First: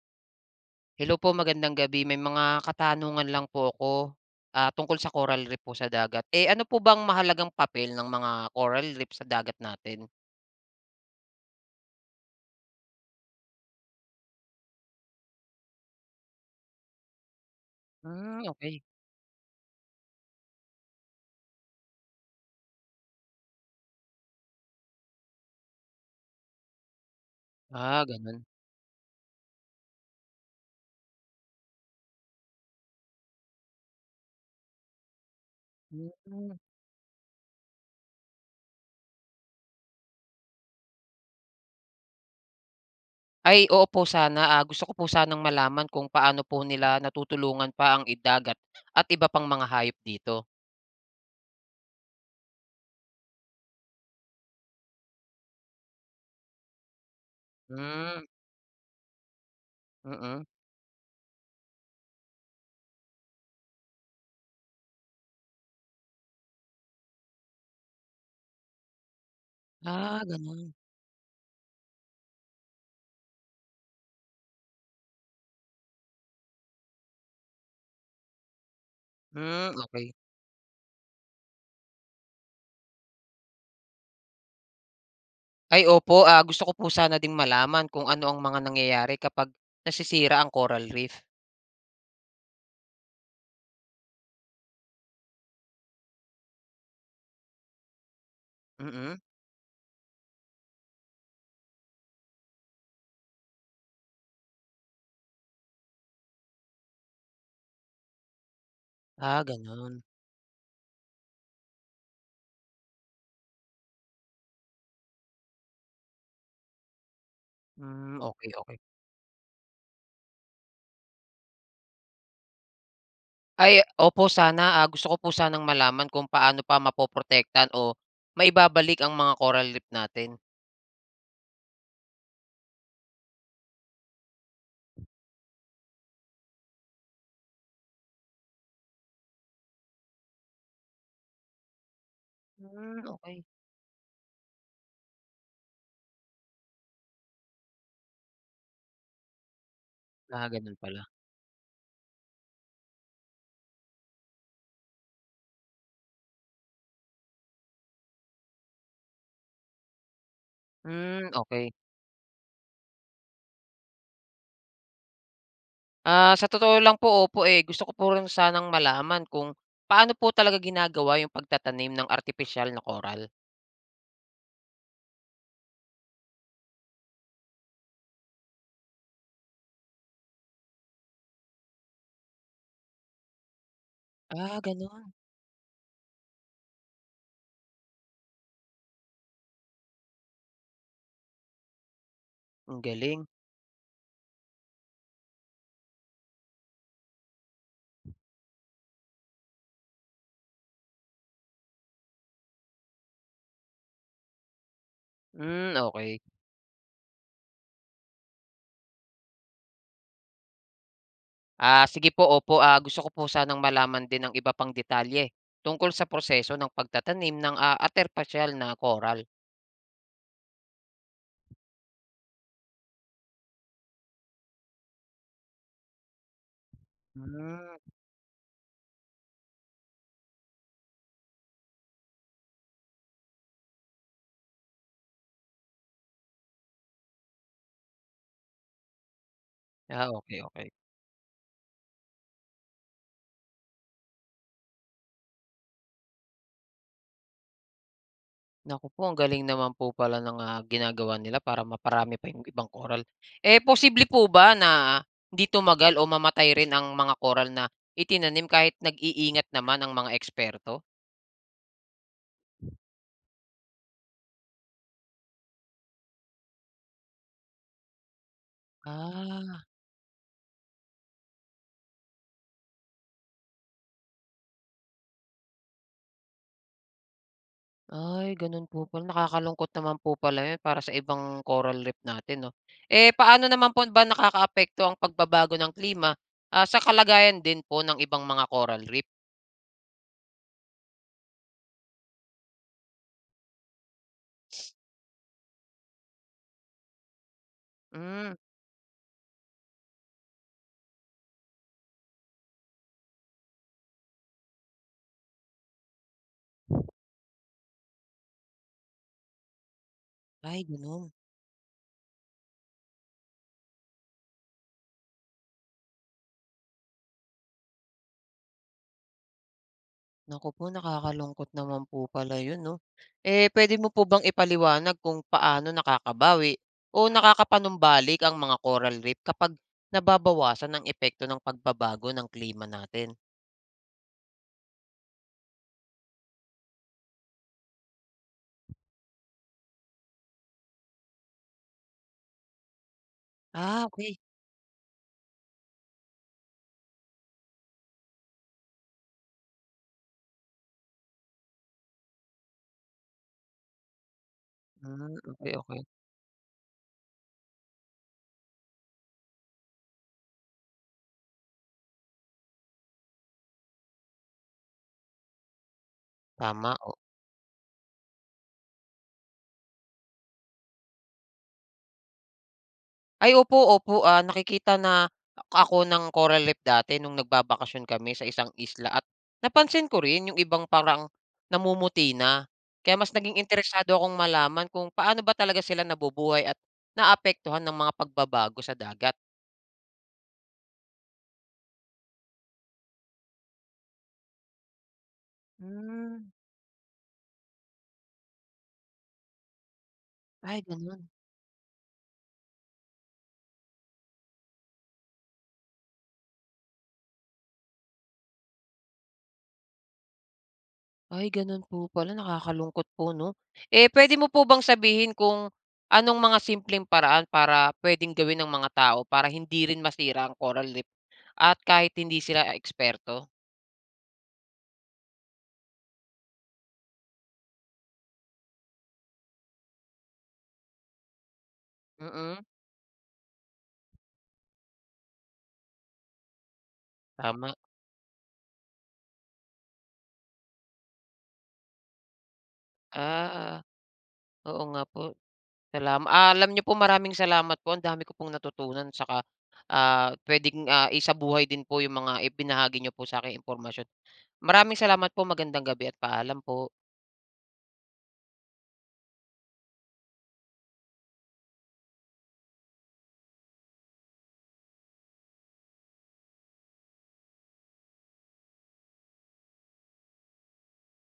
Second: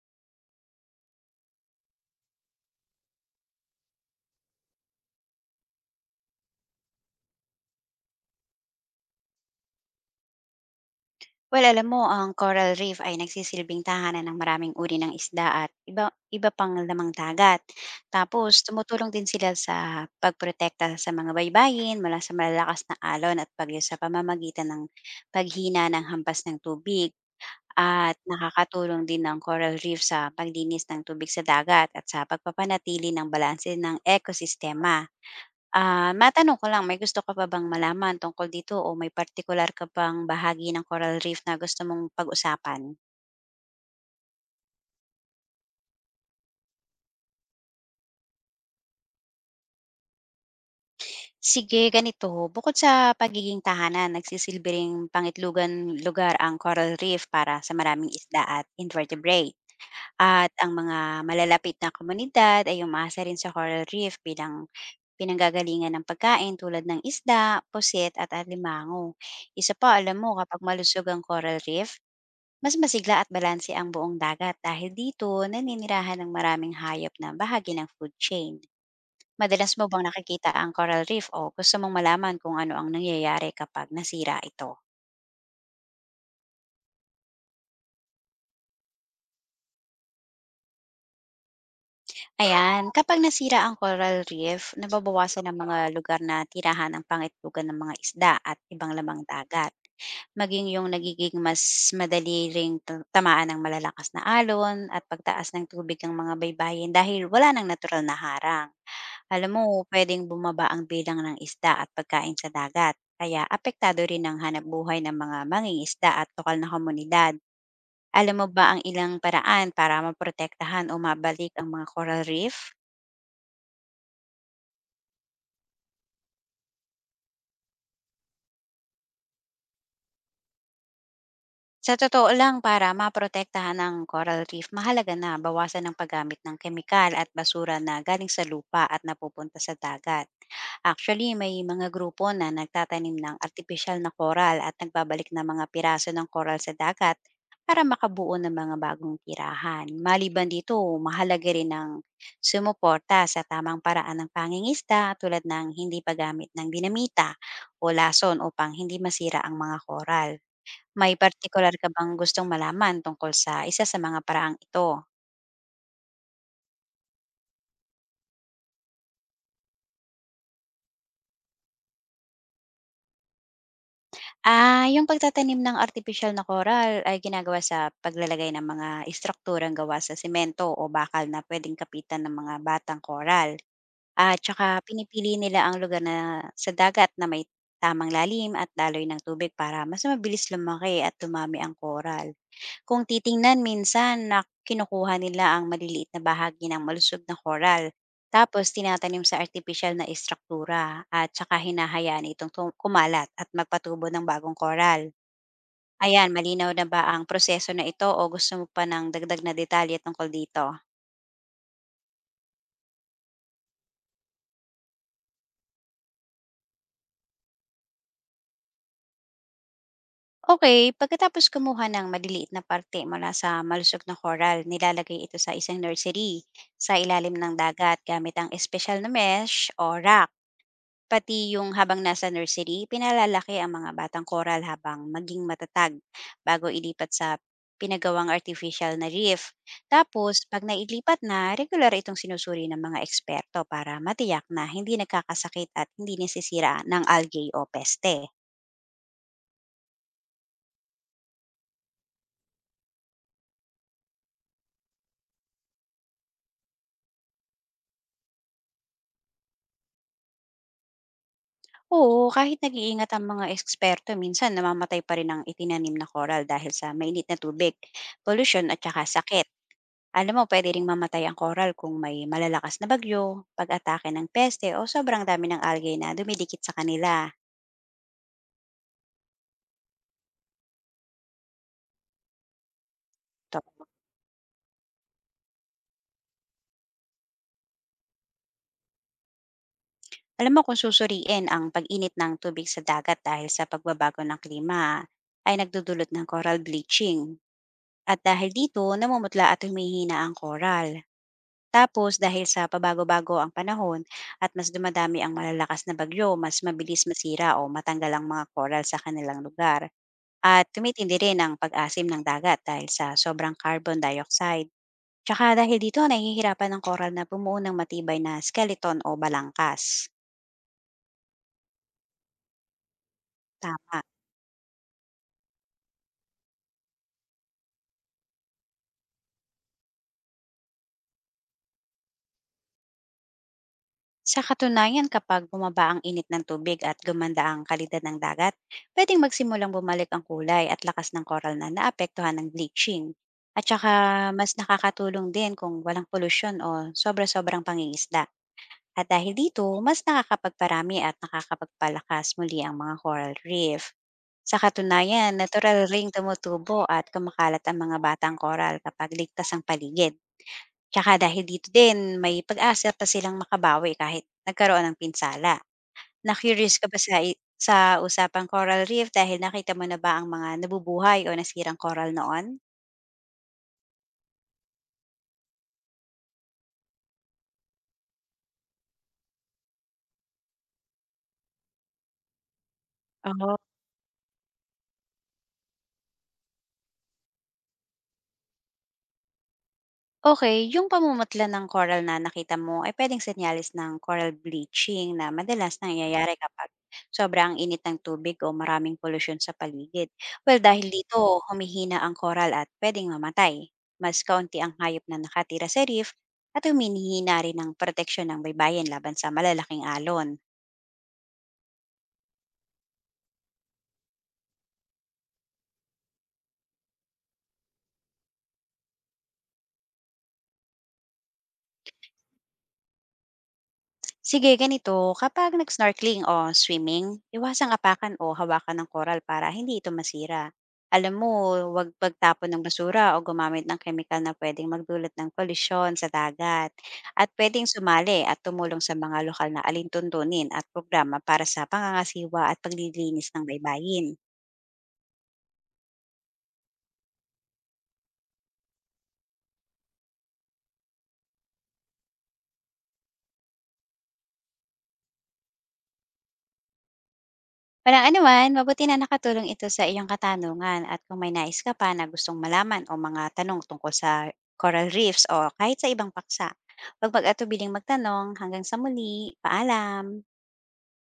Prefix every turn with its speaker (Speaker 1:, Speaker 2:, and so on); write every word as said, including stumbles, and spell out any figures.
Speaker 1: Hello po, magandang gabi. May mga katanungan lang po ako, ah, tungkol sa coral reef po sa dagat. Eh, ano po bang mahalagang papel ng mga coral reef sa dagat natin?
Speaker 2: Well, alam mo, ang coral reef ay nagsisilbing tahanan ng maraming uri ng isda at iba, iba pang lamang dagat.
Speaker 1: Hmm,
Speaker 2: Tapos
Speaker 1: okay.
Speaker 2: tumutulong din sila sa pagprotekta sa mga baybayin mula sa malalakas na alon at bagyo sa pamamagitan ng paghina ng hampas ng tubig,
Speaker 1: Ah,
Speaker 2: at
Speaker 1: gano'n.
Speaker 2: nakakatulong din ng coral reef sa paglinis ng tubig sa dagat at sa pagpapanatili ng balanse ng ekosistema. Ah,
Speaker 1: Hmm.
Speaker 2: matanong ko lang, may gusto ka pa bang malaman tungkol dito o may partikular ka bang bahagi ng coral reef na gusto mong pag-usapan?
Speaker 1: Ay, oo po sana, ah, gusto ko po sanang malaman kung paano po nila natutulungan pa ang i at iba pang mga hayop dito.
Speaker 2: Sige, ganito. Bukod sa pagiging tahanan, nagsisilbi ring pangitlugan lugar ang coral reef para sa maraming
Speaker 1: Hmm,
Speaker 2: isda at invertebrate.
Speaker 1: mm.
Speaker 2: At ang mga malalapit na komunidad ay umaasa rin sa coral reef bilang pinanggagalingan ng pagkain tulad ng isda, pusit at alimango. Isa pa, alam
Speaker 1: Ah,
Speaker 2: mo, kapag
Speaker 1: gano'n.
Speaker 2: malusog ang coral reef, mas masigla at balanse ang buong dagat dahil dito naninirahan ng maraming hayop na bahagi ng food chain. Madalas
Speaker 1: Hmm,
Speaker 2: mo bang
Speaker 1: okay.
Speaker 2: nakikita ang coral reef o gusto mong malaman kung ano ang nangyayari kapag nasira ito?
Speaker 1: Ay opo, ah, gusto ko po sana ding malaman kung ano ang mga nangyayari kapag nasisira ang coral reef.
Speaker 2: Ayan, kapag nasira ang coral reef, nababawasan ang mga lugar na tirahan ng pangitlugan ng mga isda at ibang
Speaker 1: Mm.
Speaker 2: lamang dagat. Maging yung nagiging mas madali ring ta tamaan ng malalakas na alon at pagtaas ng tubig ng mga baybayin dahil wala ng natural na harang.
Speaker 1: Ah,
Speaker 2: Alam mo,
Speaker 1: gano'n.
Speaker 2: puwedeng bumaba ang bilang ng isda at pagkain sa dagat, kaya apektado rin ang hanapbuhay ng mga mangingisda at lokal na komunidad.
Speaker 1: Hmm,
Speaker 2: Alam mo
Speaker 1: okay,
Speaker 2: ba
Speaker 1: okay.
Speaker 2: ang ilang paraan para maprotektahan o mabalik ang mga coral reef?
Speaker 1: Ay, opo sana, ah, gusto ko po sanang malaman kung paano pa mapoprotektahan o maibabalik ang mga coral reef natin.
Speaker 2: Sa totoo lang, para maprotektahan ang coral reef, mahalaga na bawasan ang paggamit ng kemikal at basura na galing sa lupa at napupunta sa dagat. Actually, may mga grupo na
Speaker 1: Hmm,
Speaker 2: nagtatanim ng
Speaker 1: okay.
Speaker 2: artificial na coral at nagbabalik ng mga piraso ng coral sa dagat para makabuo ng mga bagong tirahan.
Speaker 1: Ah,
Speaker 2: Maliban
Speaker 1: gano'n
Speaker 2: dito,
Speaker 1: pala.
Speaker 2: mahalaga rin ang sumuporta sa tamang paraan ng pangingista tulad ng hindi paggamit ng dinamita o lason upang hindi masira ang mga coral. May
Speaker 1: Hmm, okay.
Speaker 2: partikular ka bang gustong malaman tungkol sa isa sa mga paraang ito?
Speaker 1: Ah, sa totoo lang po, opo, eh, gusto ko po rin sanang malaman kung paano po talaga ginagawa yung pagtatanim ng artificial na coral?
Speaker 2: Ah, yung pagtatanim ng artificial na koral ay ginagawa sa paglalagay ng mga istrukturang gawa sa semento o bakal na pwedeng kapitan ng mga batang koral. At
Speaker 1: Ah,
Speaker 2: tsaka
Speaker 1: gano'n.
Speaker 2: pinipili nila ang lugar na sa dagat na may tamang lalim at daloy ng tubig para mas mabilis lumaki at tumami ang coral.
Speaker 1: Ang
Speaker 2: Kung
Speaker 1: galing.
Speaker 2: titingnan, minsan na kinukuha nila ang maliliit na bahagi ng malusog na coral, tapos tinatanim sa artificial na istruktura at tsaka hinahayaan itong tum- kumalat at magpatubo ng bagong coral.
Speaker 1: Hmm, okay.
Speaker 2: Ayan, malinaw na ba ang proseso na ito o gusto mo pa ng dagdag na detalye tungkol dito?
Speaker 1: Ah, sige po, opo. Ah, gusto ko po sanang malaman din ng iba pang detalye tungkol sa proseso ng pagtatanim ng, ah, artipisyal na coral.
Speaker 2: Okay, pagkatapos kumuha ng maliliit na parte mula sa malusog na coral, nilalagay ito sa isang nursery sa ilalim ng
Speaker 1: Hmm.
Speaker 2: dagat gamit ang espesyal na mesh o rack. Pati yung habang nasa nursery, pinalalaki ang mga batang coral habang maging matatag bago ilipat sa pinagawang artificial na reef.
Speaker 1: Ah, okay,
Speaker 2: Tapos, pag
Speaker 1: okay.
Speaker 2: nailipat na, regular itong sinusuri ng mga eksperto para matiyak na hindi nagkakasakit at hindi nasisira ng algae o peste.
Speaker 1: Naku po, ang galing naman po pala ng, ah, ginagawa nila para maparami pa yung ibang coral. Eh, posible po ba na hindi tumagal o mamatay rin ang mga coral na itinanim kahit nag-iingat naman ang mga eksperto?
Speaker 2: Oo, kahit nag-iingat ang mga eksperto, minsan namamatay pa rin ang itinanim na coral dahil sa mainit na tubig, pollution at saka sakit.
Speaker 1: Ah.
Speaker 2: Alam mo, pwede ring mamatay ang coral kung may malalakas na bagyo, pag-atake ng peste o sobrang dami ng algae na dumidikit sa kanila.
Speaker 1: Ay, gano'n po pala. Nakakalungkot naman po pala 'yun para sa ibang coral reef natin 'no. Eh, paano naman po ba nakakaapekto ang pagbabago ng klima, ah, sa kalagayan din po ng ibang mga coral reef?
Speaker 2: Alam mo, kung susuriin, ang pag-init ng tubig sa dagat dahil sa pagbabago ng klima ay nagdudulot ng coral bleaching. At
Speaker 1: Hmm,
Speaker 2: dahil dito, namumutla at humihina ang coral. Tapos dahil sa pabago-bago ang panahon at mas dumadami ang malalakas na bagyo, mas mabilis masira o matanggal ang mga coral sa kanilang lugar.
Speaker 1: ay
Speaker 2: At
Speaker 1: gano'n.
Speaker 2: tumitindi rin ang pag-asim ng dagat dahil sa sobrang carbon dioxide. Tsaka dahil dito, nahihirapan ang coral na bumuo ng matibay na skeleton o balangkas.
Speaker 1: Naku po, nakakalungkot naman po pala 'yun 'no. Eh, puwede mo
Speaker 2: Tama.
Speaker 1: po bang ipaliwanag kung paano nakakabawi o nakakapanumbalik ang mga coral reef kapag nababawasan ang epekto ng pagbabago ng klima natin?
Speaker 2: Sa katunayan, kapag bumaba ang init ng tubig at gumanda ang kalidad ng dagat, pwedeng magsimulang bumalik ang kulay at lakas ng coral na naapektuhan ng bleaching. At
Speaker 1: Ah,
Speaker 2: saka
Speaker 1: okay.
Speaker 2: mas nakakatulong din kung walang polusyon o sobra-sobrang pangingisda. At dahil dito, mas nakakapagparami at nakakapagpalakas muli ang mga coral reef. Sa
Speaker 1: Hmm,
Speaker 2: katunayan,
Speaker 1: okay, okey.
Speaker 2: natural ring tumutubo at kumakalat ang mga batang coral kapag ligtas ang paligid. Tsaka dahil dito din may pag-asa pa silang makabawi kahit nagkaroon ng pinsala.
Speaker 1: Tama,
Speaker 2: Na-curious ka
Speaker 1: o.
Speaker 2: ba sa i sa usapang coral reef dahil nakita mo na ba ang mga nabubuhay o nasirang coral noon?
Speaker 1: Ay opo, opo, ah, nakikita na ako ng coral reef dati nung nagbabakasyon kami sa isang isla at napansin ko rin yung ibang parang namumuti na. Kaya mas naging
Speaker 2: Oo.
Speaker 1: interesado akong malaman kung paano ba talaga sila nabubuhay at naapektuhan ng mga pagbabago sa dagat.
Speaker 2: Okay, yung pamumutla ng coral na nakita mo ay pwedeng senyales ng coral bleaching na madalas
Speaker 1: Hmm,
Speaker 2: nangyayari kapag sobrang init ng tubig o maraming polusyon sa paligid. Well,
Speaker 1: ay
Speaker 2: dahil
Speaker 1: gano'n.
Speaker 2: dito humihina ang coral at pwedeng mamatay. Mas kaunti ang hayop na nakatira sa reef at huminihina rin ng proteksyon ng baybayin laban sa malalaking alon.
Speaker 1: Ay gano'n po pala, nakakalungkot po 'no. Eh, pwede mo po bang sabihin kung anong mga simpleng paraan para puwedeng gawin ng mga tao para hindi rin masira ang coral reef at kahit hindi sila eksperto?
Speaker 2: Sige, ganito. Kapag nag-snorkeling o swimming, iwasang apakan o hawakan ng koral para hindi ito masira. Alam mo, huwag
Speaker 1: Mm,
Speaker 2: pagtapon ng basura o gumamit ng kemikal na pwedeng magdulot ng polusyon sa dagat. At
Speaker 1: tama.
Speaker 2: pwedeng sumali at tumulong sa mga lokal na alintuntunin at programa para sa pangangasiwa at paglilinis ng
Speaker 1: Ah,
Speaker 2: baybayin.
Speaker 1: oo nga po. Salam ah, alam niyo po, maraming salamat po, ang dami ko pong natutunan saka, ah, puwedeng, ah, isabuhay din po yung mga ibinahagi niyo po sa sa'king impormasyon. Maraming salamat po, magandang gabi at paalam po.
Speaker 2: Walang anuman, mabuti na nakatulong ito sa iyong katanungan, at kung may nais ka pa na gustong malaman o mga tanong tungkol sa coral reefs o kahit sa ibang paksa, huwag mag-atubiling magtanong hanggang sa muli. Paalam!